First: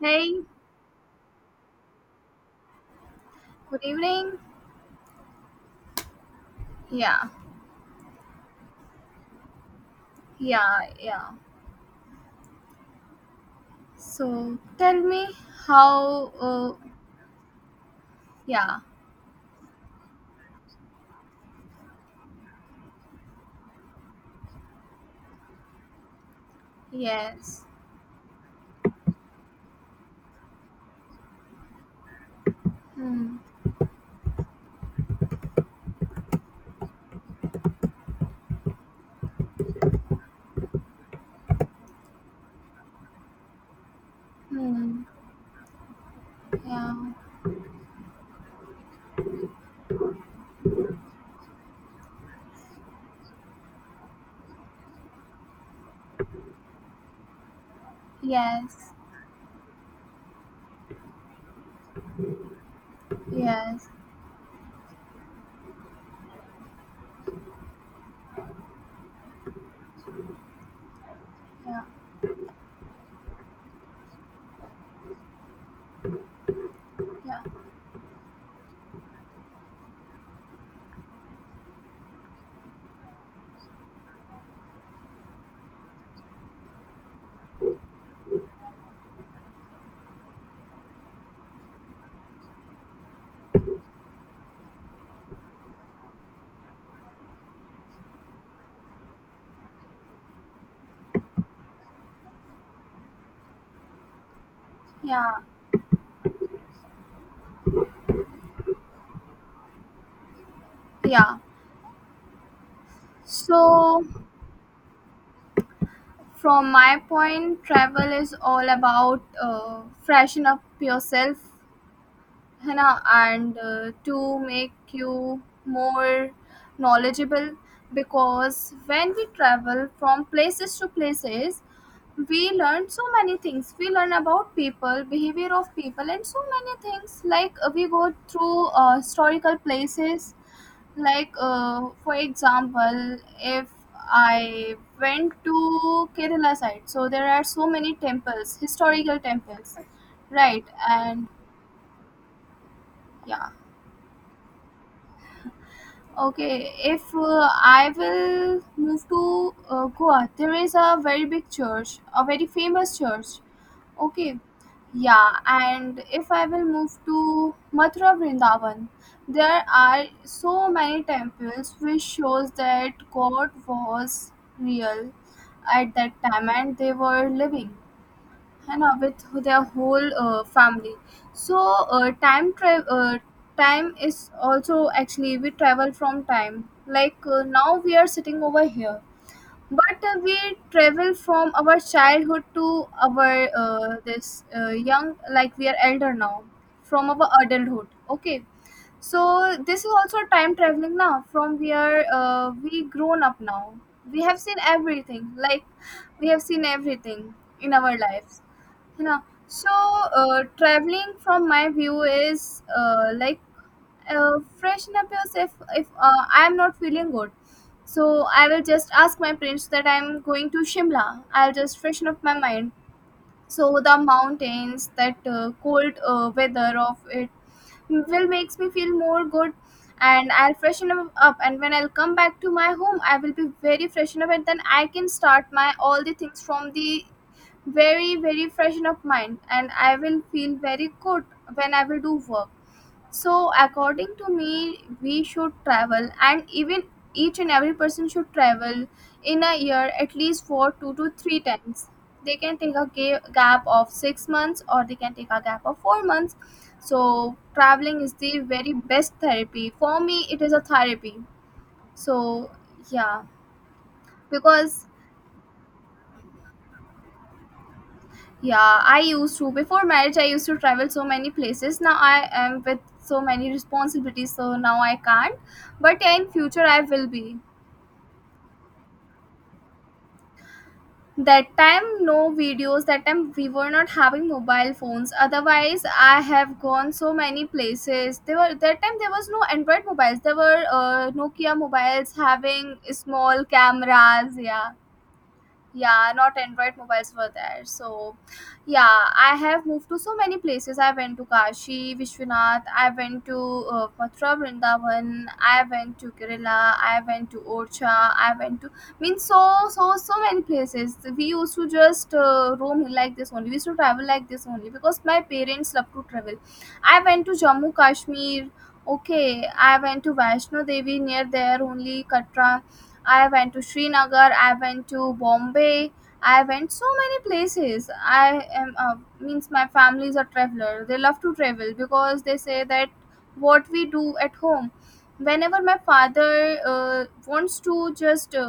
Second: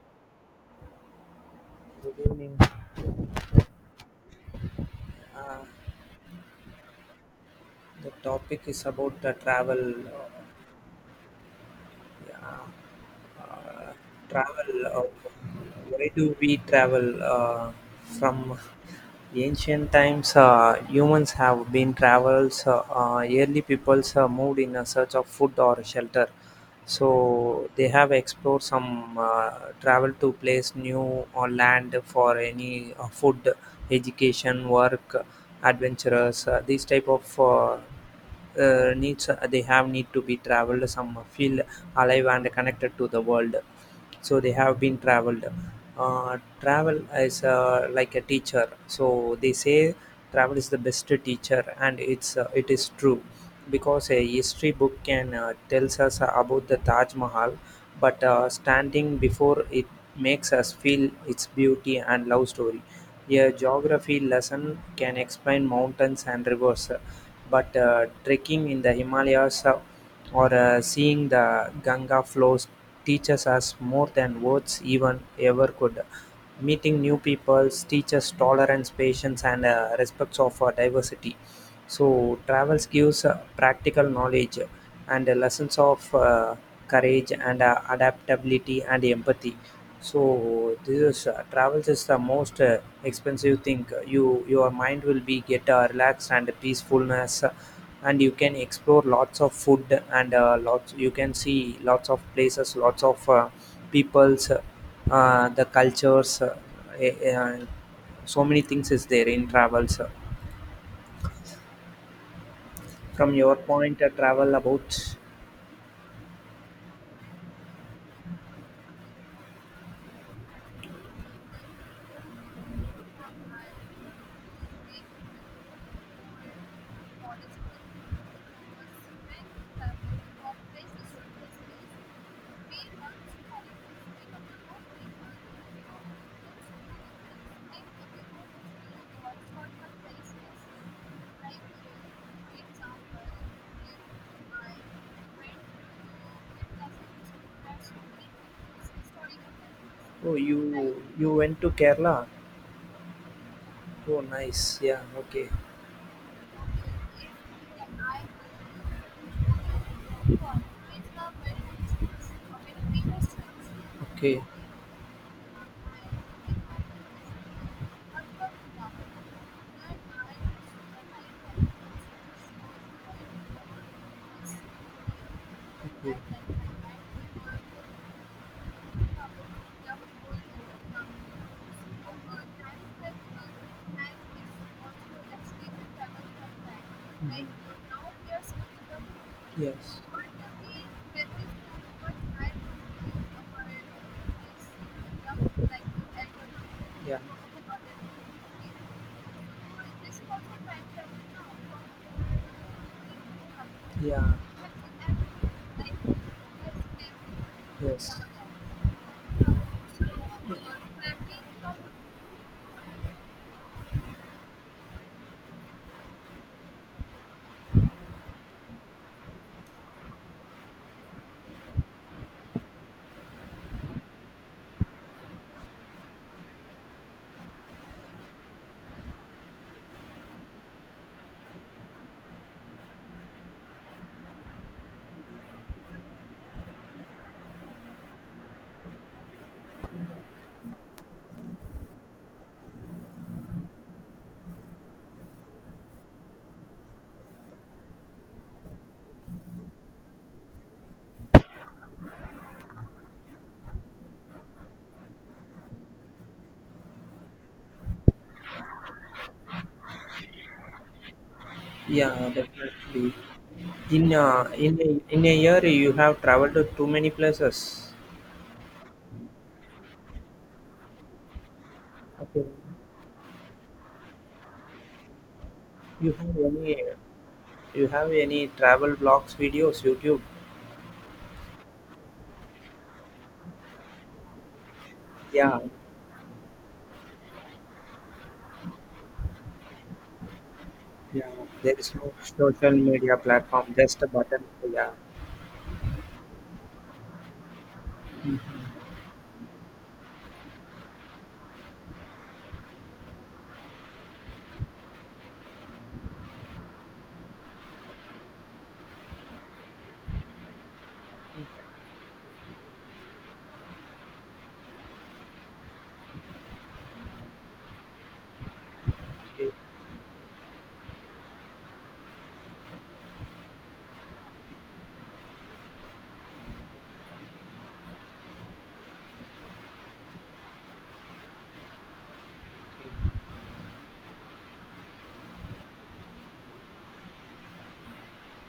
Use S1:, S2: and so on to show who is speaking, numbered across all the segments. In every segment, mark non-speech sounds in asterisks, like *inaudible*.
S1: Hey,
S2: Good evening.
S1: good evening.
S2: Uh,
S1: Yeah,
S2: the topic is about the travel.
S1: yeah, yeah.
S2: Uh, uh,
S1: So
S2: Travel.
S1: tell me
S2: Why do
S1: how.
S2: we travel? From
S1: Yeah,
S2: ancient times, humans have been travels. Early peoples moved in a search of food or shelter. So
S1: yes.
S2: they have explored some travel to place new or land for any
S1: Hmm.
S2: food, education, work, adventurers. These type of needs they have need to be traveled some feel alive and connected to the world so they have been
S1: Hmm.
S2: traveled.
S1: Yeah.
S2: Travel is like a teacher, so they say travel is the best teacher, and it is true, because a history book can tells us about the Taj Mahal, but
S1: Yes.
S2: standing before it makes us feel its beauty and love story. A
S1: Yes.
S2: geography lesson can explain mountains and rivers, but trekking in the Himalayas, or seeing the
S1: Yeah.
S2: Ganga flows teaches us more than words even ever could. Meeting new
S1: Yeah.
S2: people teaches tolerance, patience, and respect for diversity. So travels gives practical knowledge and lessons of courage and adaptability and empathy. So this is travels is the most expensive thing. Your mind will be get relaxed and peacefulness, and you can explore lots of food and lots. You can see lots of places, lots of peoples,
S1: Yeah.
S2: the cultures. Eh, eh, so many things is there in travels.
S1: Yeah.
S2: From your point,
S1: So
S2: travel about?
S1: from my point, travel is all about freshen up yourself, you know, and to make you more knowledgeable, because when we travel from places to places we learn so many things. We learn about people, behavior of people, and so many things. Like we go through historical places. Like for example, if I went to Kerala side, so there are so many temples, historical temples.
S2: Oh, you
S1: Right. And
S2: you went to Kerala.
S1: yeah.
S2: Oh, nice. Yeah, okay.
S1: Okay, if I will move to Goa, there is a very big church, a very famous church. Okay,
S2: Okay.
S1: yeah, and if I will move to Mathura Vrindavan, there are so many temples which shows that God was real at that
S2: Okay.
S1: time and they were living. है ना, with their whole family. So uh, time tra- uh, time is also, actually we travel from time. Like now we are sitting over here,
S2: Yes.
S1: but we travel from our childhood to our this young, like we are elder now, from our adulthood. Okay. So this is also time traveling, now from where we grown up now.
S2: Yeah.
S1: We
S2: Yeah.
S1: have seen everything, like we have seen everything in our
S2: Yes.
S1: lives, you know. So traveling from my view is like freshen up yourself. If I am not feeling good, so I will just ask my parents that I'm going to Shimla. I'll just freshen up my mind. So the mountains, that cold weather of it will makes me feel more good, and I'll freshen up. And when I'll come back to my home, I will be very freshen up, and then I can start my all the things from the very very freshen up mind, and I will feel very good when I will do work. So according to me, we should travel, and even each and every person should travel in a year at least for two to three times. They can take a gap of 6 months, or they can take a gap of 4 months. So traveling is the very best therapy for me. It is a therapy.
S2: Yeah,
S1: So
S2: definitely.
S1: yeah,
S2: In uh, in
S1: because
S2: a, in a year, you have traveled to too many places.
S1: yeah, I used to before marriage. I used to travel so many places. Now I
S2: Okay.
S1: am with so many responsibilities. So now I can't, but
S2: You
S1: yeah, in
S2: have
S1: future
S2: any
S1: I will be.
S2: you have any travel blogs videos, YouTube?
S1: That time no videos, that time we were not having mobile phones,
S2: Yeah,
S1: otherwise I have gone so many places. There were, that time there was no Android mobiles, there were
S2: yeah.
S1: Nokia
S2: There is no
S1: mobiles
S2: social
S1: having
S2: media
S1: small
S2: platform, just a
S1: cameras,
S2: button.
S1: yeah.
S2: Yeah.
S1: Yeah, not Android mobiles were there, so yeah, I have moved to so many places. I went to Kashi Vishwanath, I went to Mathura Vrindavan, I went to Kerala, I went to Orcha, I went to, means so many places we used to just roam like this only. We used to travel like this only because my parents love to travel. I went to Jammu Kashmir. Okay.
S2: Okay.
S1: I went to Vaishno Devi, near there only, Katra. I went to Srinagar, I went to Bombay, I went so many places. I am means my family is a traveler. They love to travel because they say that what we do at home. Whenever my father wants to just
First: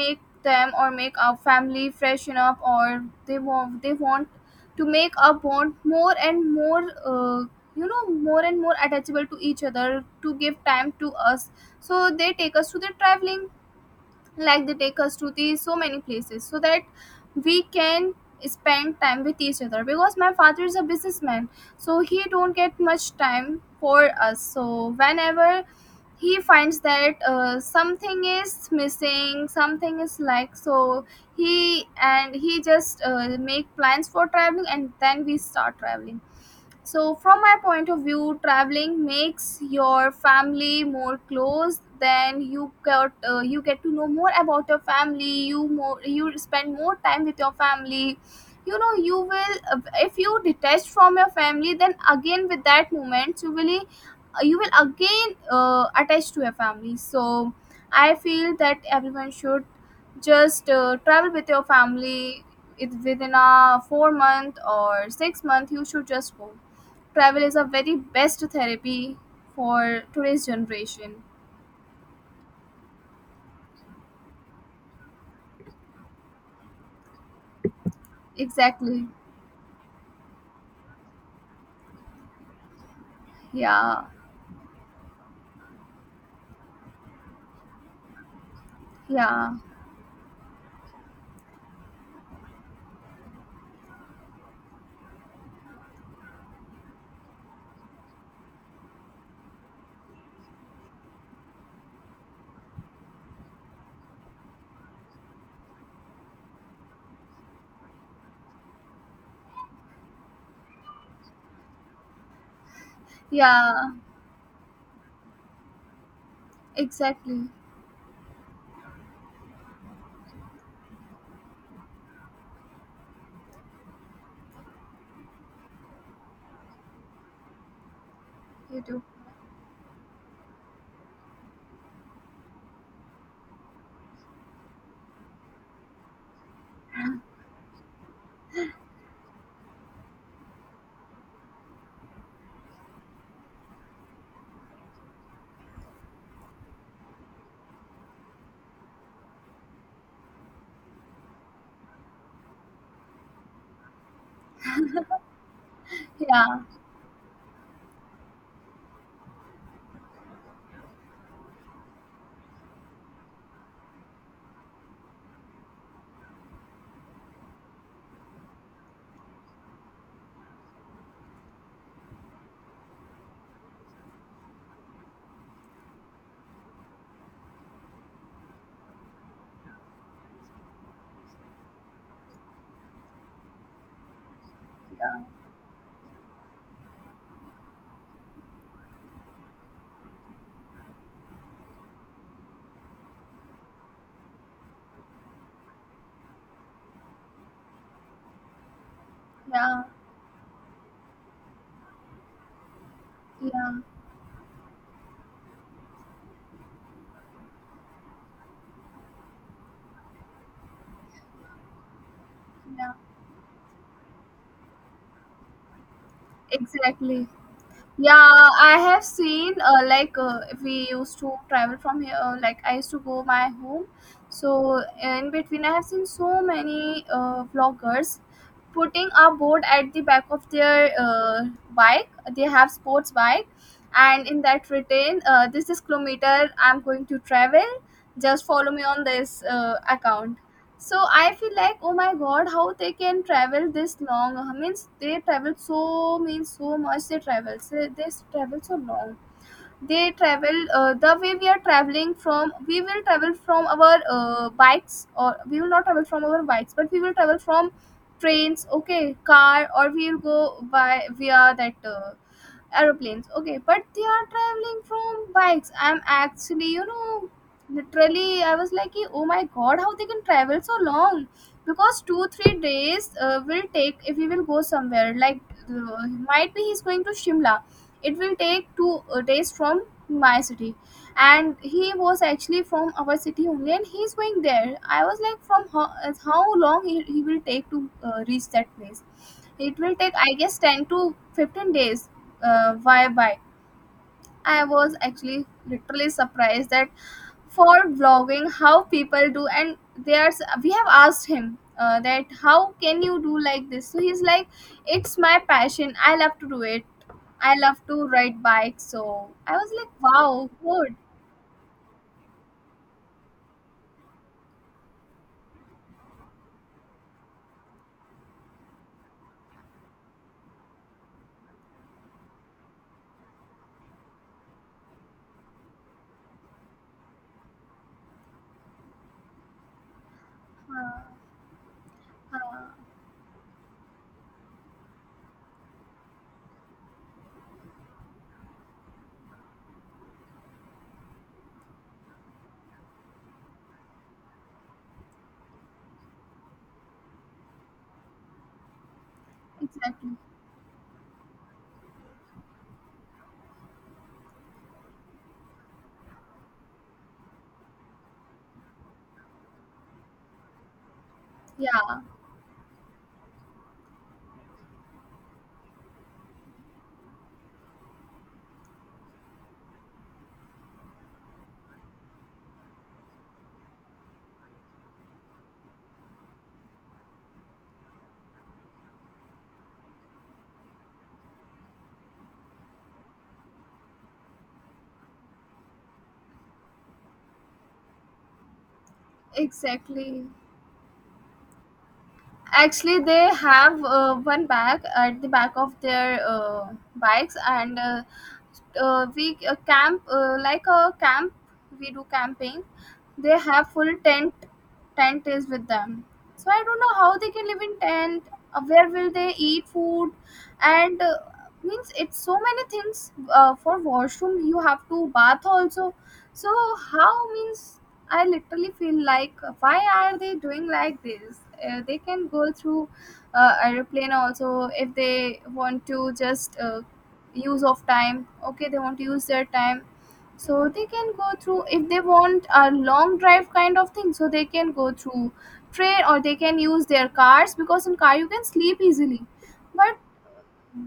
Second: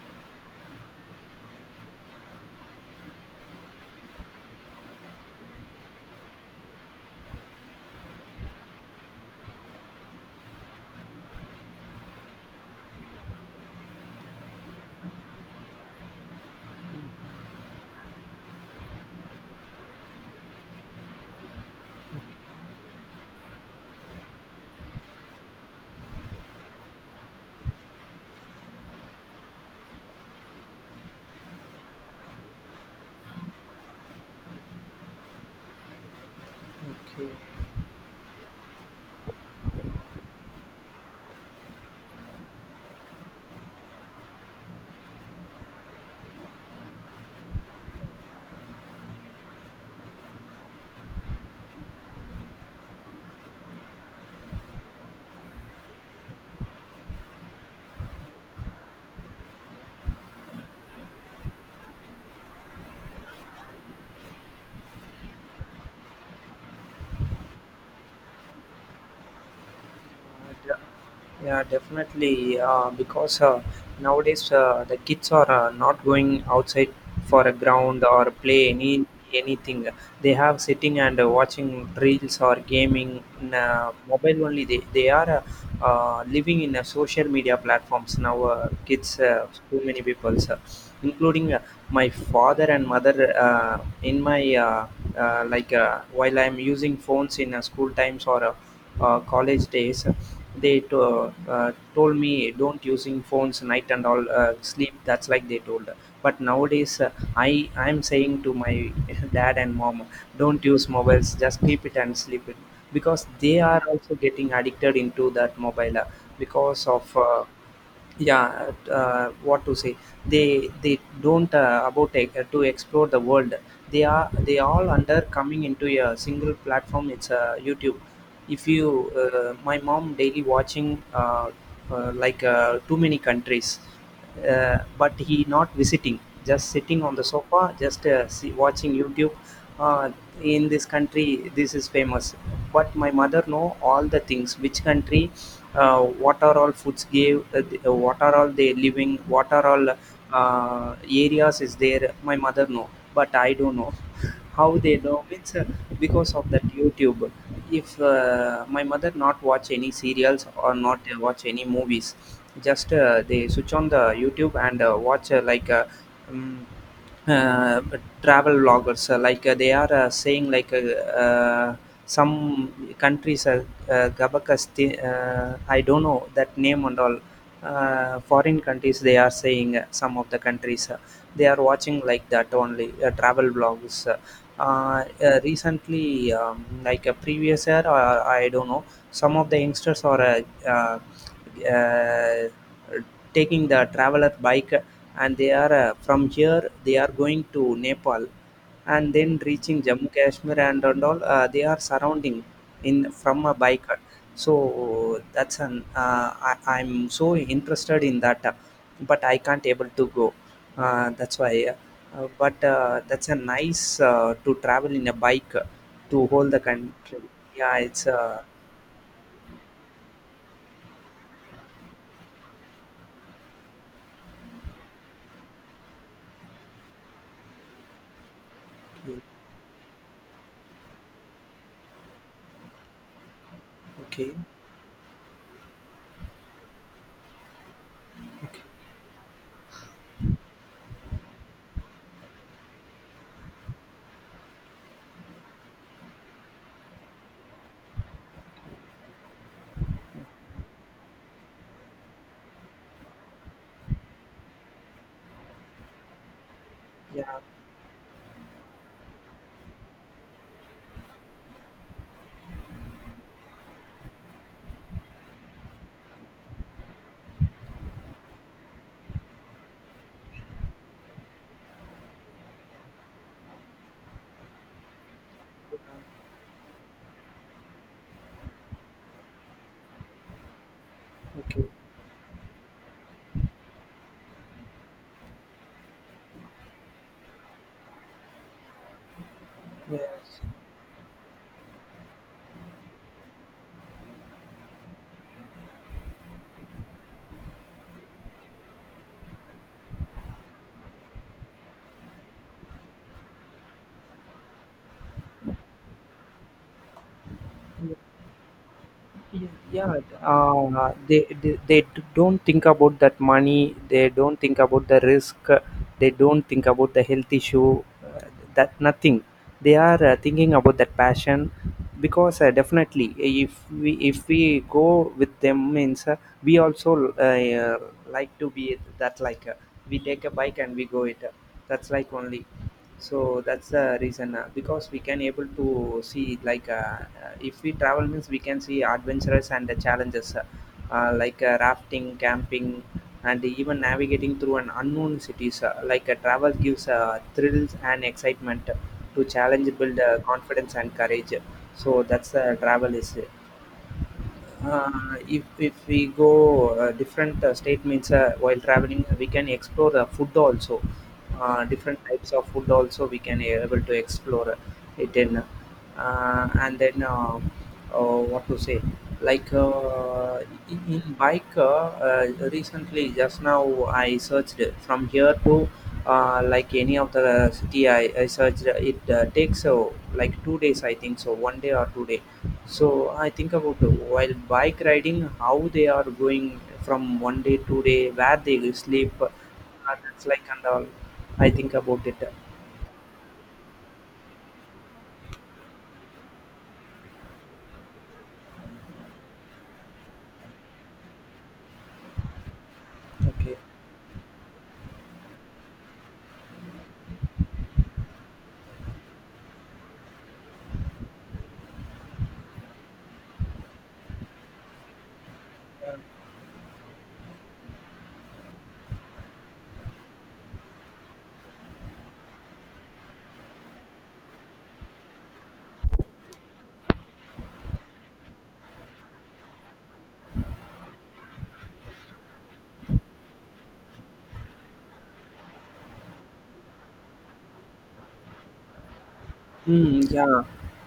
S1: make them or make our family freshen up, or they want to make our bond more and more, you know, more and more attachable to each other, to give time to us, so they take us to the traveling. Like they take us to the so many places, so that we can spend time with each other because my father is a businessman, so he don't get much time for us. So whenever he finds that something is missing, something is like, so he just make plans for traveling, and then we start traveling. So
S2: Okay.
S1: from my point of view, traveling makes your family more close. Then you get to know more about your family. You more you spend more time with your family. You know, you will if you detach from your family, then again with that moment you will again attach to your family. So I feel that everyone should just travel with your family. It, within a 4 month or 6 month, you should just go. Travel is a very best therapy for today's generation.
S2: Definitely. Because nowadays the kids are not going outside for a ground or play
S1: Exactly.
S2: anything. They have sitting and watching reels or gaming in
S1: Yeah.
S2: mobile only. They are living in social media platforms now. Kids,
S1: Yeah.
S2: too many people, sir, including my father and mother. Uh, in my uh, like While I'm using phones in school times or. College days, they to, told me don't using phones night and all sleep. That's like they told. But nowadays, I'm saying to my *laughs* dad and mom, don't use mobiles. Just keep it and sleep it, because they are
S1: Yeah.
S2: also getting addicted into that mobile because of.
S1: Exactly.
S2: Yeah, what to say, they don't to explore the world. They are they all under coming into a single platform, it's YouTube. If
S1: You
S2: you
S1: do.
S2: my mom daily watching, like too many countries, but he not visiting, just sitting on the sofa just see, watching YouTube. Uh, in this country this is famous, but my mother know all the things which country, what are all foods gave what are all they living, what are all uh, areas is there. My mother know, but I don't know how they know, means because of
S1: Yeah.
S2: that YouTube. If my mother not watch any serials or not watch any movies, just they switch on the YouTube and watch um, uh, travel vloggers, they are saying like uh, some countries, Gabakas, I don't know that name and all foreign countries, they are saying some of the countries, they are watching like that only travel blogs.
S1: Yeah.
S2: Uh, Recently, like a previous year or I don't know, some of the youngsters are uh, uh, taking the traveler bike, and they are from here they are going to Nepal and then reaching
S1: Yeah.
S2: Jammu Kashmir, and all they are surrounding in from a
S1: Yeah.
S2: bike. So that's an I'm so interested in that, but I can't able to go. That's why. But
S1: Yeah.
S2: That's a nice to travel in a bike to hold the country.
S1: Exactly.
S2: Yeah, it's
S1: Yeah, I have seen like we used to travel from here. Like I used to go my home, so in between I have seen so many vloggers putting a board at the back of their bike. They have sports bike, and
S2: okay,
S1: in that written, this is kilometer I'm going to travel. Just
S2: okay,
S1: follow me on this account. So I feel like, oh my god, how they can travel this long? Means they travel so means so much. They travel. So they travel so long. They travel the way we are traveling from. We will travel from our bikes, or we will not travel from our bikes, but we will
S2: yeah,
S1: travel from trains. Okay, car, or we will go by via that aeroplanes. Okay, but they are traveling from bikes. I'm actually, you know, literally I was like, "Ki, oh my god, how they can travel so long?" Because 2-3 days will take if we will go somewhere. Like uh, might be he's going to Shimla, it will take two days from my city, and
S2: okay,
S1: he was actually from our city only and he's going there. I was like, from how long he will take to reach that place. It will take I
S2: yes,
S1: guess 10 to 15 days. Why why? I was actually literally surprised that for vlogging how people do. And there's, we have asked him that how can you do like this. So he's like, it's my passion, I love to do it. I love to ride bikes. So I was like,
S2: yeah.
S1: wow, good.
S2: They don't think about that money, they don't think about the risk, they don't think about the health issue, that nothing. They are thinking about that passion, because definitely if we go with them means we also like to be that, like we take a bike and we
S1: uh,
S2: go it. That's like only.
S1: uh,
S2: So that's the reason, because we can able to see, like if we travel means we can see adventures and the challenges, rafting, camping, and even navigating through an unknown cities, travel gives thrills and excitement to challenge, build
S1: exactly.
S2: confidence and courage. So that's travel is if we go different state means while traveling we can explore the food also, different
S1: Yeah.
S2: types of food also we can able to explore it in. And then What to say, like in bike, recently just now I searched from here to like any of the I searched, it takes like 2 days, I think. So one day or 2 day. So I think about while bike riding, how they are going from one day to day, where they sleep, that's
S1: Exactly.
S2: like and all. I think about it.
S1: Actually they have one bag at the back of their bikes and we camp, like a camp, we do camping. They
S2: Okay.
S1: have full tent. Tent is with them. So I don't know how they can live in tent. Where will they eat food, and means it's so many things. For washroom you have to bath also. So how, means I literally feel like, why are they doing like this? They can go through aeroplane also if they want to just use of time. Okay, they want to use their time, so they can go through if they want a long drive kind of thing. So they can go through train, or they can use their cars because in car you can sleep easily, but
S2: Yeah,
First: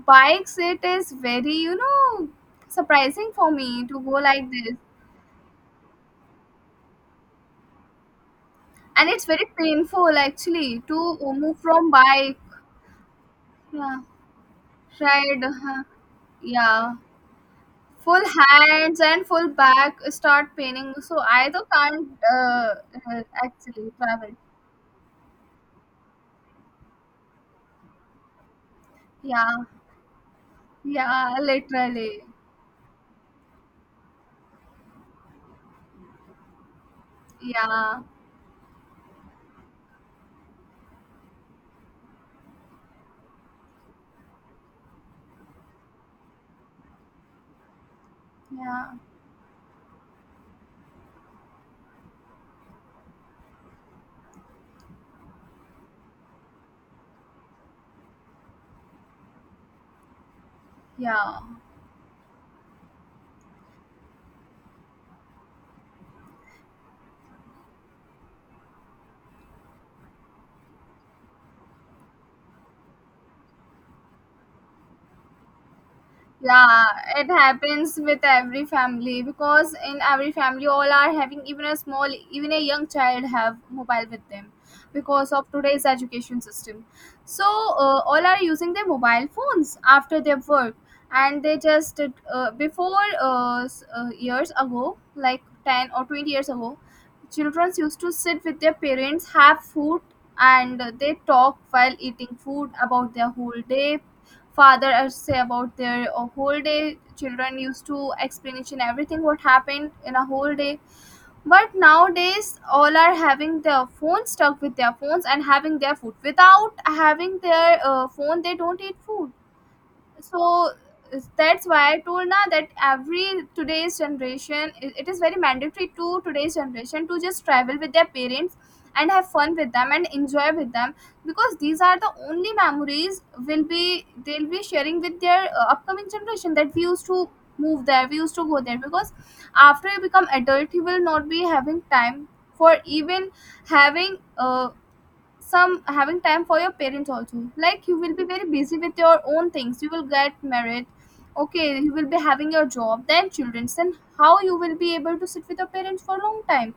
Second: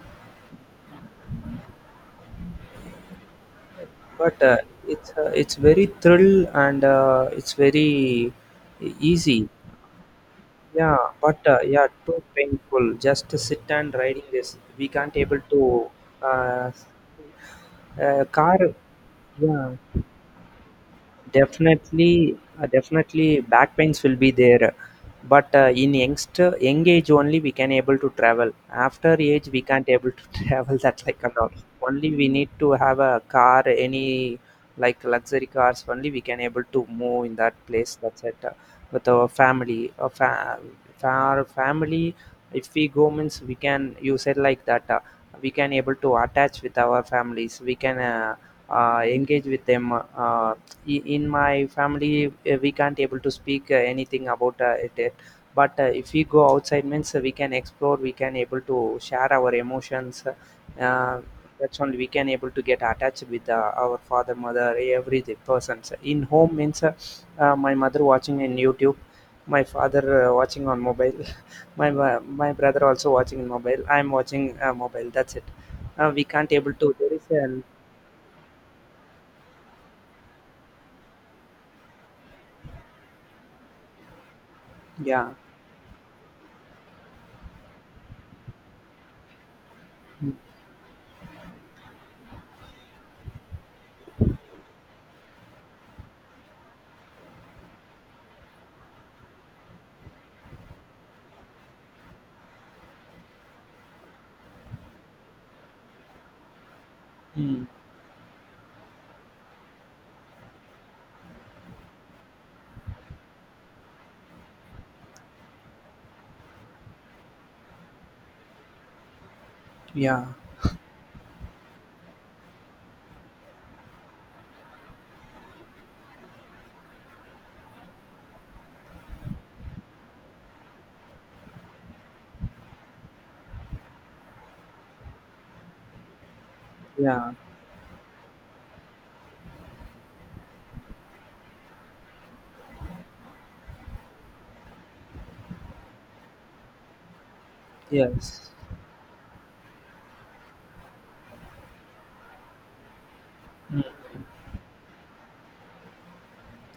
S1: bikes, it is very, you know, surprising for me to go
S2: but
S1: like this.
S2: it's very thrill and it's very
S1: And it's very
S2: easy.
S1: painful actually
S2: Yeah,
S1: to
S2: but
S1: move
S2: yeah,
S1: from
S2: too
S1: bike.
S2: painful. Just to sit and
S1: Yeah.
S2: riding this. We can't able
S1: Ride
S2: to uh,
S1: yeah. Full
S2: car.
S1: hands and full
S2: Yeah.
S1: back start paining, so I though can't
S2: Definitely, definitely, back
S1: actually
S2: pains will be
S1: travel.
S2: there. But in youngster, young age only we can able to travel. After age
S1: Yeah.
S2: we can't able to *laughs* travel. That's like a
S1: Yeah,
S2: lot. Only
S1: literally.
S2: we need to have a car, any like luxury cars. Only we can able to move in that place.
S1: Yeah.
S2: That's it. With our family, our family. If we go means we can. You said like that. We can able to attach with our families. We can.
S1: Yeah.
S2: Engage with them, in my family we can't able to speak anything about it, but if we go outside means we can explore, we can able to share our emotions, uh,
S1: Yeah.
S2: that's only we can able to get attached with our father, mother, every the persons in home means, my mother watching in YouTube, my father watching on mobile, *laughs* my brother also watching in mobile, I'm watching mobile, that's it. We can't able
S1: Yeah,
S2: to, there is
S1: it
S2: an.
S1: happens with every family because in every family all are having, even a small, even a young child have mobile with them
S2: Yeah.
S1: because of today's education system. So all are using their mobile phones after
S2: Mm,
S1: their work. And they just years ago, like 10 or 20 years ago, children used to sit with their parents, have food, and they talk while eating food about their whole day. Father say about their whole day. Children
S2: mm,
S1: used to explanation everything what happened in a whole day. But nowadays all are having their phone, stuck with their phones, and having their food. Without having their phone they don't eat food.
S2: yeah,
S1: So that's why I told now that every today's generation, it is very mandatory to today's generation to just travel with their parents and have fun with them and enjoy with them. Because these are the only memories will be, they'll be sharing with their upcoming generation, that we used to
S2: yeah.
S1: move there, we used to go there. Because after you become adult, you will not be having time for even having some having time for your parents also. Like, you will be very
S2: Yes.
S1: busy with your own things, you will get married. Okay, you will be having your job, then children,
S2: Mm.
S1: then how you will be able to sit with your parents for a long time?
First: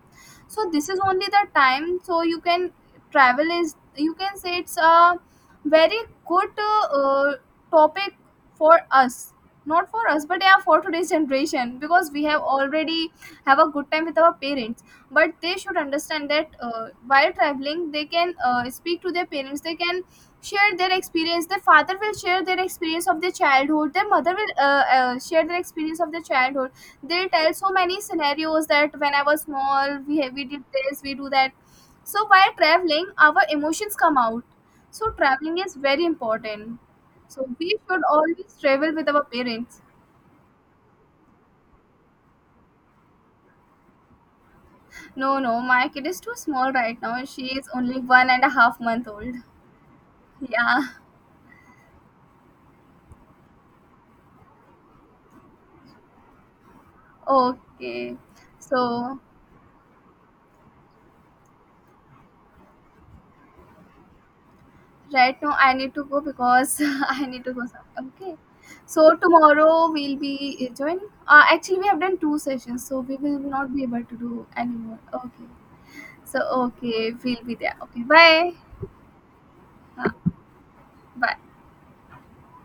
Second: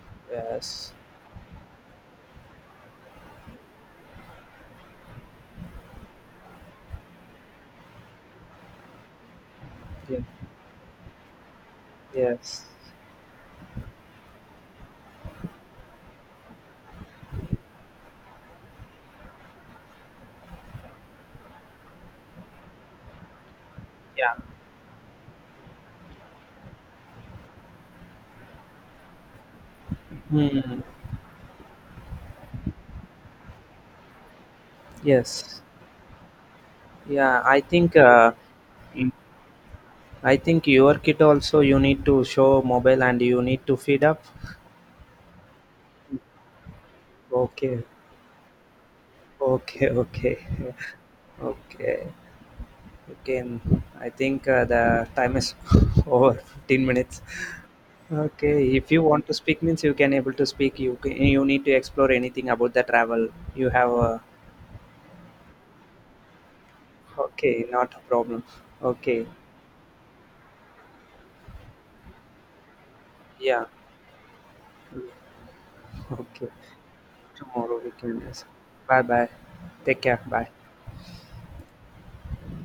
S1: So this
S2: Yes.
S1: is only the time. So you can travel, is you can say it's a very good topic for us, not for
S2: Yeah.
S1: us, but yeah, for today's generation. Because we have
S2: Yes.
S1: already have a good time with our parents. But they should understand that while traveling they can speak to their parents. They can share their experience, their father will share their experience of their childhood, their
S2: Yeah.
S1: mother will share their experience of their childhood. They tell so many scenarios that when I was small, we did
S2: Hmm.
S1: this, we do that. So while traveling our emotions come out. So traveling
S2: Yes.
S1: is very important.
S2: Yeah,
S1: So
S2: I
S1: we
S2: think
S1: should always travel with
S2: mm.
S1: our parents.
S2: I think your kid also you need to show mobile and you need to feed up.
S1: No, no, my kid is too small right now. She is
S2: Okay.
S1: only 1.5 month old.
S2: Okay, okay.
S1: Yeah. *laughs*
S2: *laughs* Okay. Okay. I think the time is *laughs* over 15 minutes.
S1: Okay.
S2: Okay, if you
S1: So
S2: want to speak means you can able to speak. You can, you need to explore anything about the travel. You have a
S1: right now I need to go because *laughs* I need to go
S2: Okay, not a
S1: some. Okay.
S2: problem.
S1: So
S2: Okay.
S1: tomorrow we'll be joining. Actually, we have done two sessions, so we will
S2: Yeah.
S1: not be able to do anymore. Okay. So
S2: Okay,
S1: okay, we'll be there.
S2: tomorrow we
S1: Okay.
S2: can.
S1: Bye.
S2: Bye bye. Take
S1: Uh,
S2: care. Bye.
S1: bye.